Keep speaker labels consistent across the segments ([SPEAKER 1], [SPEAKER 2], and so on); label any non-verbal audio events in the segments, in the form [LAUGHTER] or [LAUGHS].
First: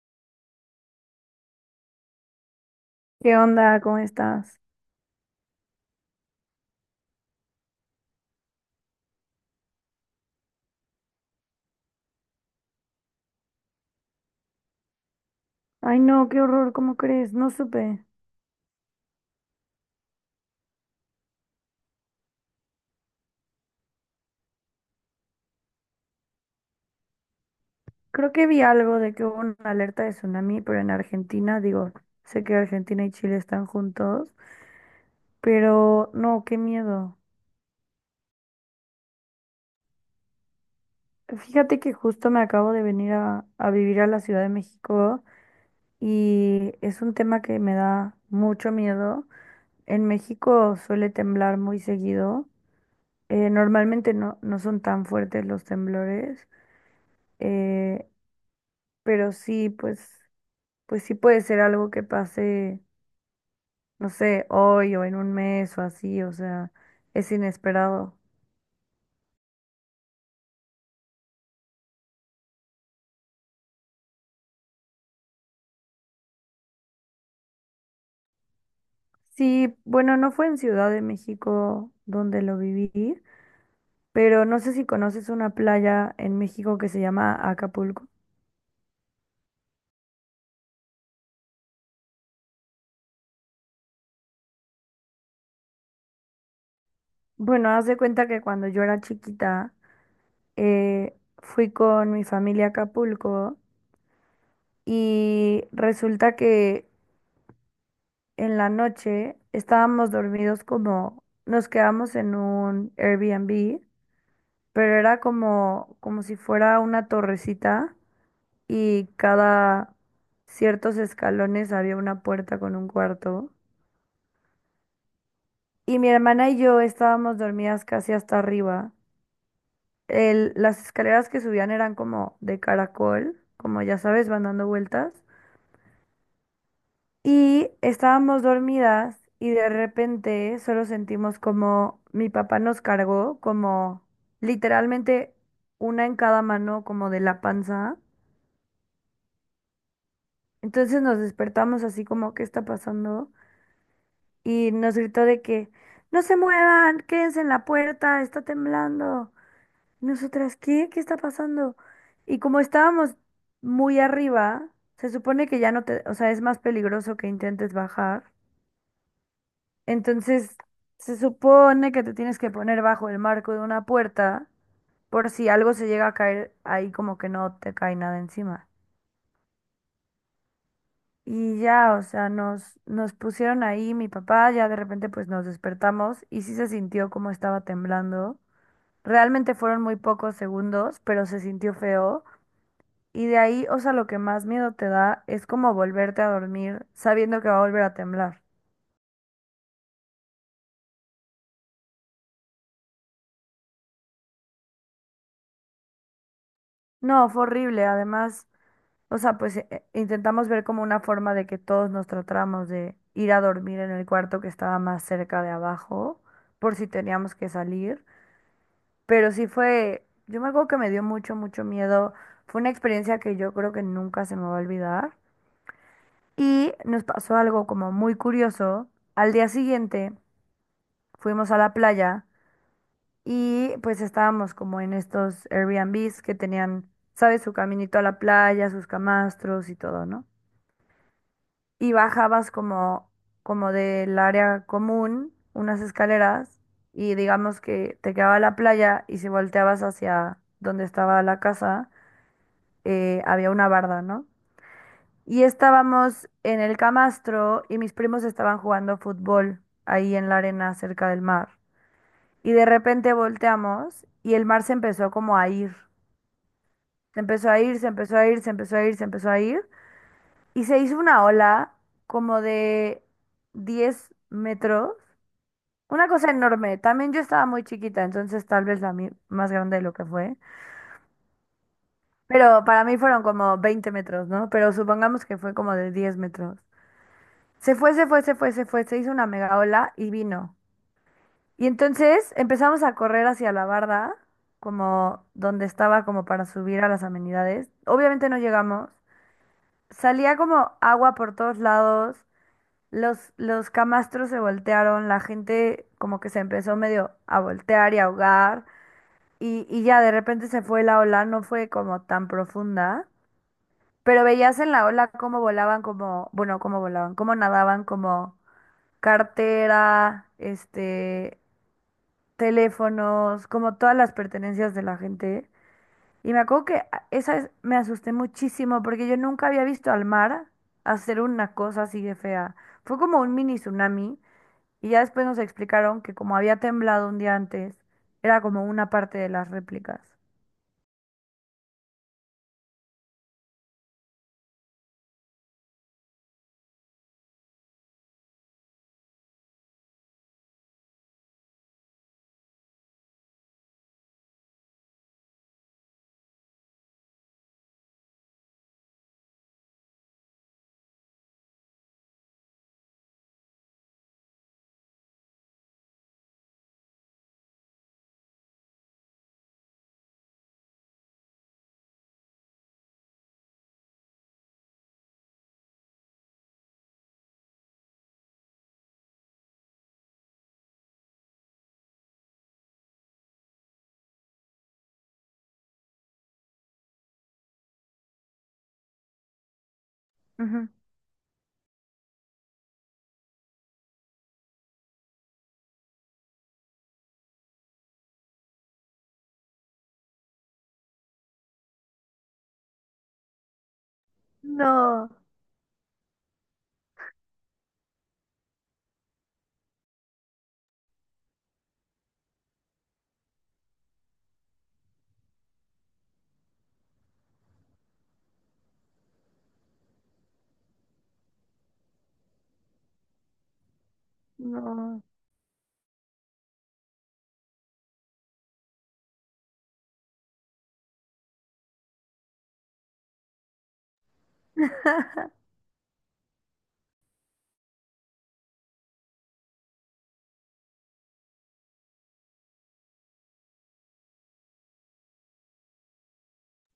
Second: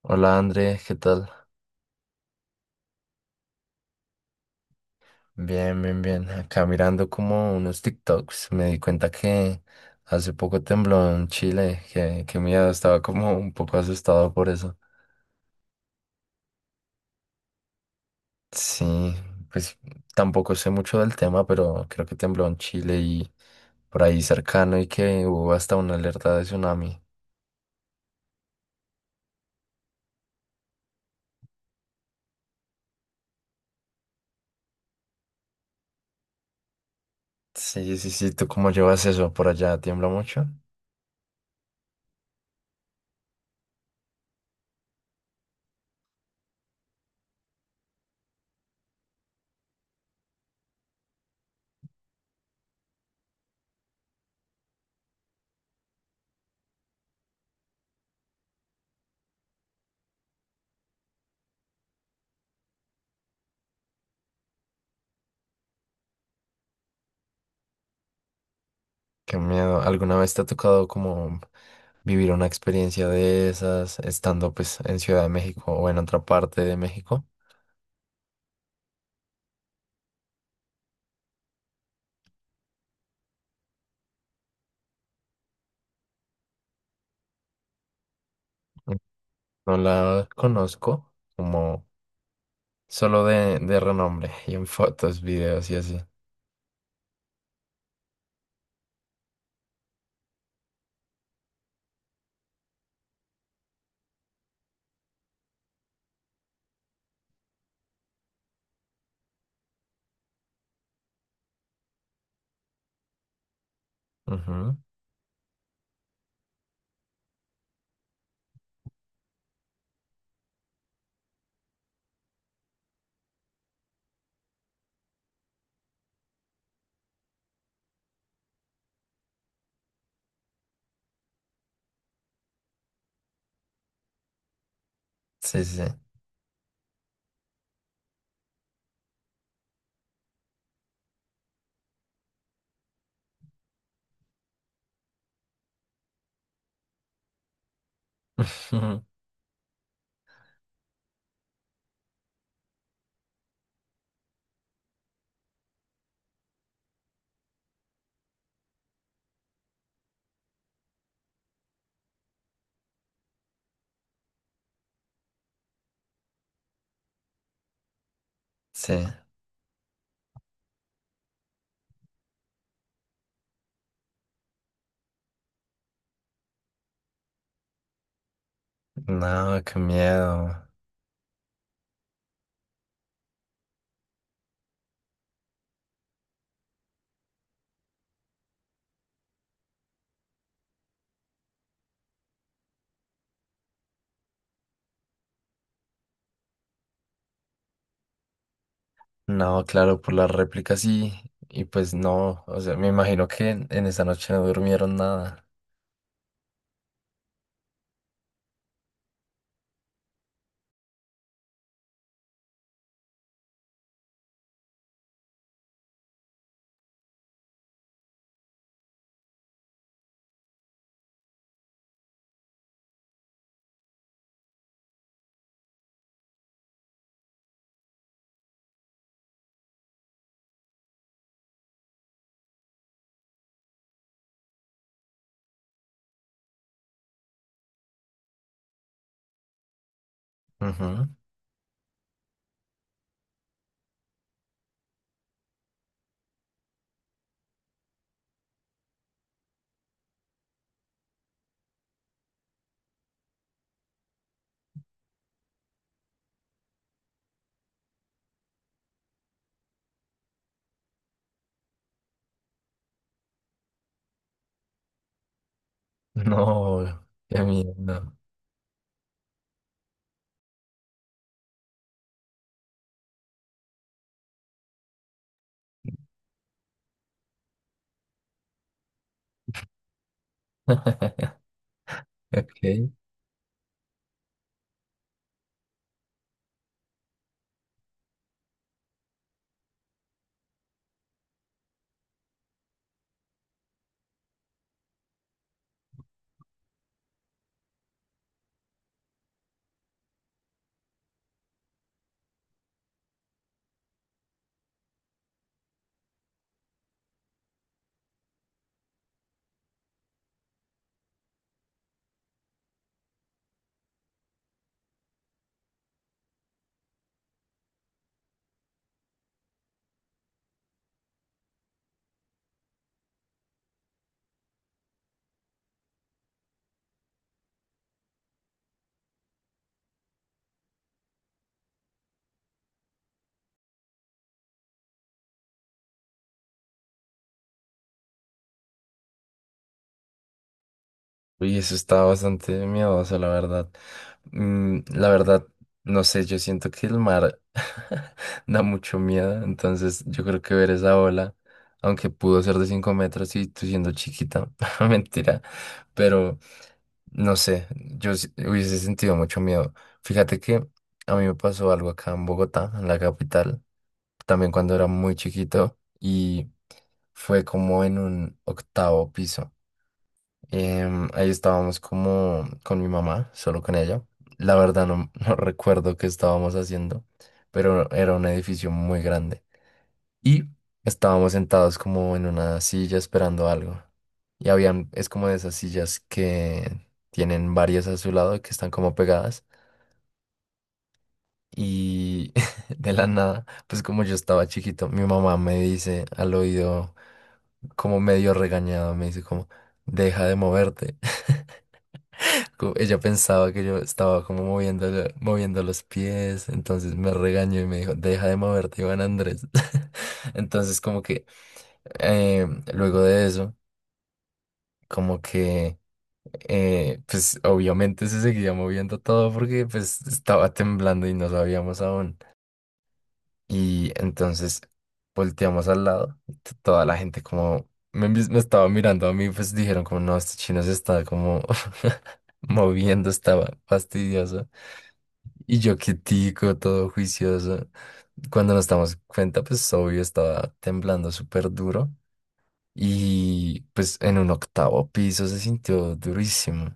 [SPEAKER 1] Hola André, ¿qué tal?
[SPEAKER 2] ¿Qué onda? ¿Cómo estás?
[SPEAKER 1] Bien, bien, bien. Acá mirando como unos TikToks, me di cuenta que hace poco tembló en Chile, que miedo, estaba como un poco asustado por eso.
[SPEAKER 2] Ay, no, qué horror, ¿cómo crees? No supe.
[SPEAKER 1] Sí, pues tampoco sé mucho del tema, pero creo que tembló en Chile y por ahí cercano y que hubo hasta una alerta de tsunami.
[SPEAKER 2] Creo que vi algo de que hubo una alerta de tsunami, pero en Argentina, digo, sé que Argentina y Chile están juntos, pero no, qué miedo.
[SPEAKER 1] Sí, sí, sí, ¿tú cómo llevas eso? ¿Por allá tiembla mucho?
[SPEAKER 2] Fíjate que justo me acabo de venir a vivir a la Ciudad de México y es un tema que me da mucho miedo. En México suele temblar muy seguido. Normalmente no son tan fuertes los temblores. eh, pero sí, pues sí puede ser algo que pase, no sé, hoy o en un mes o así, o sea, es inesperado.
[SPEAKER 1] Qué miedo. ¿Alguna vez te ha tocado como vivir una experiencia de esas estando pues en Ciudad de México o en otra parte de México?
[SPEAKER 2] Sí, bueno, no fue en Ciudad de México donde lo viví, pero no sé si conoces una playa en México que se llama Acapulco.
[SPEAKER 1] No la conozco, como solo de renombre y en fotos, videos y así.
[SPEAKER 2] Bueno, haz de cuenta que cuando yo era chiquita, fui con mi familia a Acapulco y resulta que en la noche estábamos dormidos como nos quedamos en un Airbnb.
[SPEAKER 1] Ujú.
[SPEAKER 2] Pero era como, como si fuera una torrecita y cada ciertos escalones había una puerta con un cuarto. Y mi hermana y yo estábamos dormidas casi hasta arriba. Las escaleras que subían eran como de caracol, como ya sabes, van dando vueltas.
[SPEAKER 1] Sí, sí.
[SPEAKER 2] Y estábamos dormidas y de repente solo sentimos como mi papá nos cargó, como literalmente una en cada mano, como de la panza.
[SPEAKER 1] [LAUGHS]
[SPEAKER 2] Entonces nos despertamos así como, ¿qué está pasando? Y nos gritó de que no se muevan, quédense en la puerta, está temblando. Y nosotras, ¿qué? ¿Qué está pasando? Y como estábamos muy arriba, se supone que ya no te, o sea, es más peligroso que intentes bajar.
[SPEAKER 1] Sí.
[SPEAKER 2] Entonces, se supone que te tienes que poner bajo el marco de una puerta por si algo se llega a caer ahí como que no te cae nada encima.
[SPEAKER 1] No, qué miedo.
[SPEAKER 2] Y ya, o sea, nos pusieron ahí, mi papá, ya de repente pues nos despertamos y sí se sintió como estaba temblando. Realmente fueron muy pocos segundos, pero se sintió feo. Y de ahí, o sea, lo que más miedo te da es como volverte a dormir sabiendo que va a volver a temblar.
[SPEAKER 1] No, claro, por las réplicas sí. Y pues no, o sea, me imagino que en esa noche no durmieron nada.
[SPEAKER 2] No, fue horrible. Además, o sea, pues intentamos ver como una forma de que todos nos tratáramos de ir a dormir en el cuarto que estaba más cerca de abajo, por si teníamos que salir. Pero sí fue, yo me acuerdo que me dio mucho, mucho miedo. Fue una experiencia que yo creo que nunca se me va a olvidar. Y nos pasó algo como muy curioso. Al día siguiente fuimos a la playa y pues estábamos como en estos Airbnbs que tenían, ¿sabes? Su caminito a la playa, sus camastros y todo, ¿no?
[SPEAKER 1] Ujú.
[SPEAKER 2] Y bajabas como, como del área común, unas escaleras, y digamos que te quedaba la playa y si volteabas hacia donde estaba la casa había una barda, ¿no? Y estábamos en el camastro y mis primos estaban jugando fútbol ahí en la arena cerca del mar. Y de repente volteamos y el mar se empezó como a ir.
[SPEAKER 1] [LAUGHS] No,
[SPEAKER 2] Se
[SPEAKER 1] qué
[SPEAKER 2] empezó a ir, se
[SPEAKER 1] miedo.
[SPEAKER 2] empezó a ir, se empezó a ir, se empezó a ir. Y se hizo una ola como de 10 metros. Una cosa enorme. También yo estaba muy chiquita, entonces tal vez la mi- más grande de lo que fue. Pero para
[SPEAKER 1] Ok.
[SPEAKER 2] mí fueron como 20 metros, ¿no? Pero supongamos que fue como de 10 metros. Se fue, se fue, se fue, se fue, se hizo una mega ola y vino. Y entonces empezamos a correr hacia la barda, como donde estaba como para subir a las amenidades. Obviamente no llegamos. Salía como agua por todos lados, los camastros se voltearon, la gente como que se empezó medio a voltear y a ahogar. Y ya de repente se fue la ola, no fue como tan profunda, pero veías en la ola cómo volaban, como, bueno, cómo volaban, cómo nadaban, como cartera, este, teléfonos, como todas las pertenencias de la gente. Y me acuerdo que esa vez me asusté muchísimo porque yo nunca había visto al mar hacer una cosa así de fea. Fue como un mini tsunami y ya después nos explicaron que como había temblado un día antes, era como una parte de las réplicas.
[SPEAKER 1] Uy, eso está bastante miedoso, la verdad. La verdad, no sé, yo siento que el mar [LAUGHS] da mucho miedo, entonces yo creo que ver esa ola, aunque pudo ser de 5 metros y tú siendo chiquita, [LAUGHS] mentira, pero no sé, hubiese sentido mucho miedo. Fíjate que a mí me pasó algo acá en Bogotá, en la capital, también cuando era muy chiquito y fue como en un octavo piso. Ahí estábamos como con mi mamá, solo con ella. La verdad no, [LAUGHS] no recuerdo qué estábamos haciendo, pero era un edificio muy grande. Y estábamos sentados como en una silla esperando algo. Y habían, es como de esas sillas que tienen varias a su lado que están como pegadas.
[SPEAKER 2] Ujú.
[SPEAKER 1] Y [LAUGHS] de la nada, pues como yo estaba chiquito, mi mamá me dice al oído, como medio regañado, me dice como, deja de moverte. Ella pensaba que yo estaba como moviendo,
[SPEAKER 2] No,
[SPEAKER 1] moviendo los pies, entonces me regañó y me dijo, deja de moverte, Iván Andrés. [LAUGHS] Entonces como que eh, luego de eso, como que pues obviamente se seguía moviendo todo porque pues estaba temblando y no sabíamos aún. Y entonces
[SPEAKER 2] no.
[SPEAKER 1] volteamos al lado, y toda la gente como me estaba mirando a mí, pues dijeron como no, este chino se está como [LAUGHS] moviendo, estaba fastidioso.
[SPEAKER 2] [LAUGHS]
[SPEAKER 1] Y yo quietico, todo juicioso. Cuando nos damos cuenta, pues obvio estaba temblando súper duro. Y pues en un octavo piso se sintió durísimo.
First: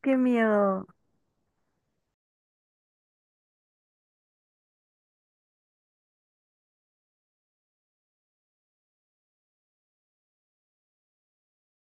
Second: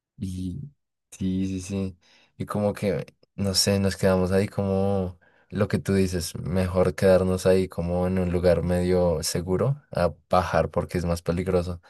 [SPEAKER 2] Qué
[SPEAKER 1] Y
[SPEAKER 2] miedo.
[SPEAKER 1] sí, sí, sí. Y como que, no sé, nos quedamos ahí como lo que tú dices, mejor quedarnos ahí como en un lugar medio seguro a bajar porque es más peligroso.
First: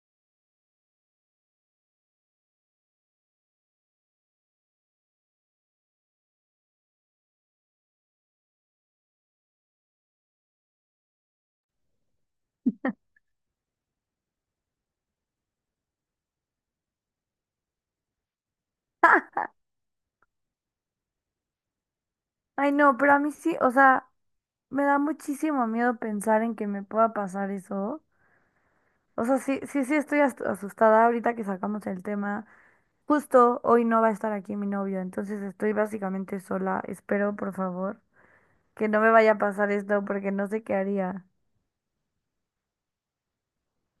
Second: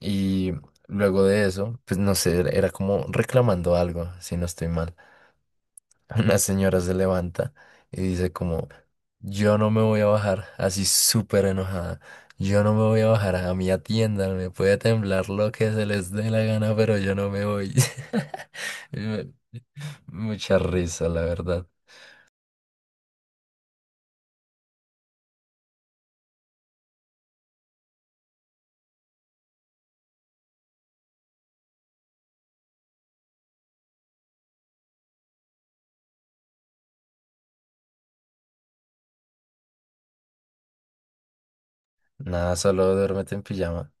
[SPEAKER 1] Y luego de eso, pues no sé, era como reclamando algo, si no estoy mal. Una señora se levanta y dice como, yo no me voy a bajar, así súper enojada. Yo no me voy a bajar a mi tienda, me puede temblar lo que se les dé la gana, pero yo no me voy. [LAUGHS] Y me- Mucha risa, la verdad.
[SPEAKER 2] Ay, no, pero a mí sí, o sea, me da muchísimo miedo pensar en que me pueda pasar eso. O sea, sí, sí, sí estoy as- asustada ahorita que sacamos el tema. Justo hoy no va a estar aquí mi novio, entonces estoy básicamente sola. Espero, por favor, que no me vaya a pasar esto porque no sé qué haría
[SPEAKER 1] Nada, solo duérmete en pijama.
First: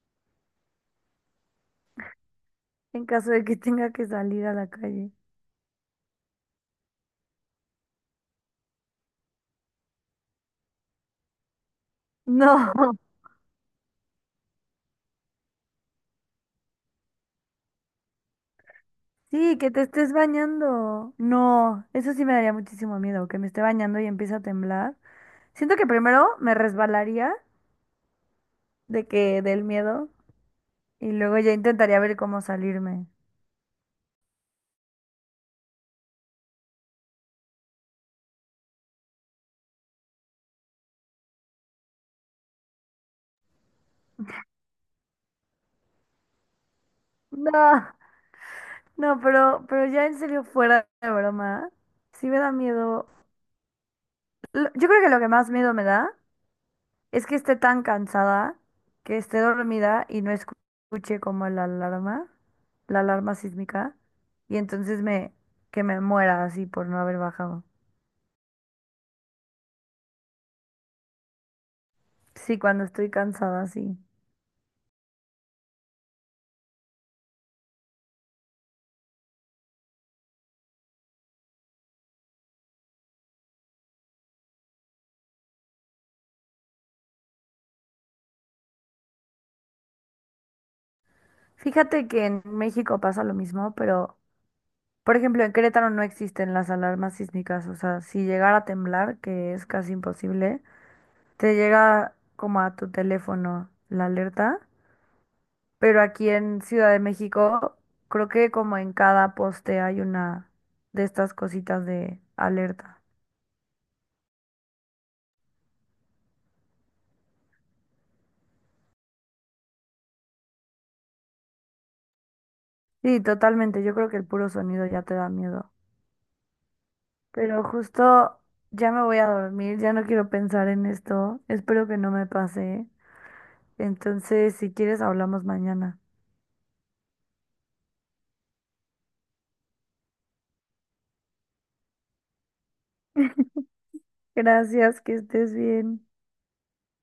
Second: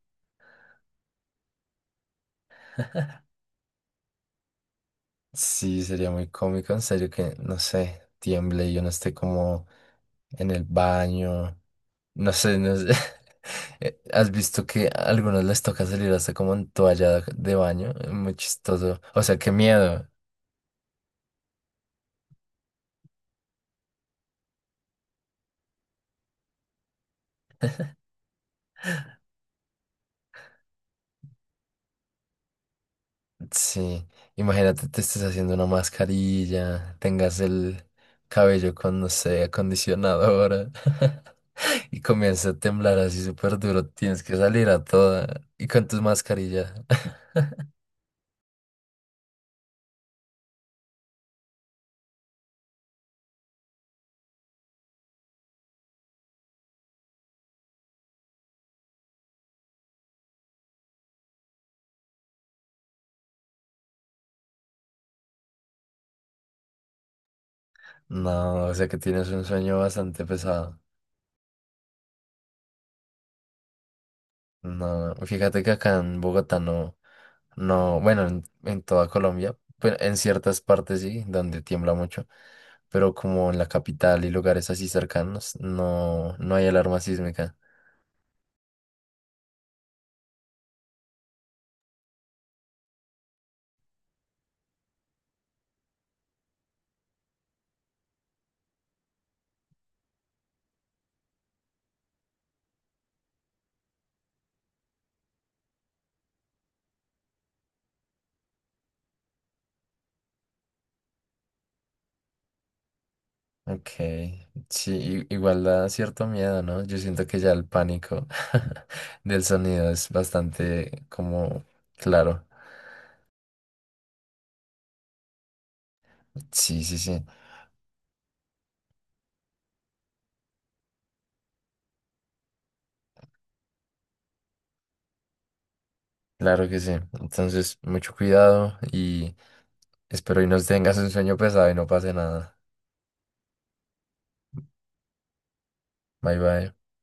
[SPEAKER 2] en caso de que [LAUGHS] tenga que salir a la calle.
[SPEAKER 1] Sí, sería muy cómico, en serio, que, no sé, tiemble y yo no esté como en el baño. No sé,
[SPEAKER 2] No.
[SPEAKER 1] no sé.
[SPEAKER 2] [LAUGHS]
[SPEAKER 1] [LAUGHS] ¿Has visto que a algunos les toca salir hasta como en toalla de baño? Es muy chistoso. O sea, qué
[SPEAKER 2] Sí, que te
[SPEAKER 1] miedo.
[SPEAKER 2] estés bañando. No, eso sí me daría muchísimo miedo, que me esté bañando y empiece a temblar. Siento que primero me resbalaría de que del miedo y luego ya intentaría ver cómo salirme.
[SPEAKER 1] Sí. Imagínate, te estés haciendo una mascarilla, tengas el cabello con, no sé, acondicionador [LAUGHS] y comienza a temblar así súper duro. Tienes que salir a toda y con tus mascarillas. [LAUGHS]
[SPEAKER 2] No. No, pero ya en serio, fuera de broma, sí me da miedo. Yo creo que lo que más miedo me da es que esté tan cansada, que esté dormida y no escu- escuche como la alarma sísmica, y entonces me, que me muera así por no haber bajado.
[SPEAKER 1] No, o sea que tienes un sueño bastante pesado.
[SPEAKER 2] Sí, cuando estoy cansada, sí.
[SPEAKER 1] No, fíjate que acá en Bogotá no, no, bueno, en toda Colombia, pero en ciertas partes sí, donde tiembla mucho, pero como en la capital y lugares así cercanos, no, no hay alarma sísmica.
[SPEAKER 2] Fíjate que en México pasa lo mismo, pero, por ejemplo, en Querétaro no existen las alarmas sísmicas, o sea, si llegara a temblar, que es casi imposible. Te llega como a tu teléfono la alerta, pero aquí en Ciudad de México creo que como en cada poste hay una de estas cositas de alerta.
[SPEAKER 1] Ok, sí, igual da cierto miedo, ¿no? Yo siento que ya el pánico [LAUGHS] del sonido es bastante como claro.
[SPEAKER 2] Sí, totalmente, yo creo que el puro sonido ya te da miedo.
[SPEAKER 1] Sí, sí, sí,
[SPEAKER 2] Pero justo ya me voy a dormir, ya no quiero pensar en esto, espero que no me pase. Entonces, si quieres, hablamos mañana.
[SPEAKER 1] claro que sí. Entonces, mucho cuidado y espero y no tengas un sueño pesado y no pase nada.
[SPEAKER 2] Gracias, que estés bien.
[SPEAKER 1] Bye bye.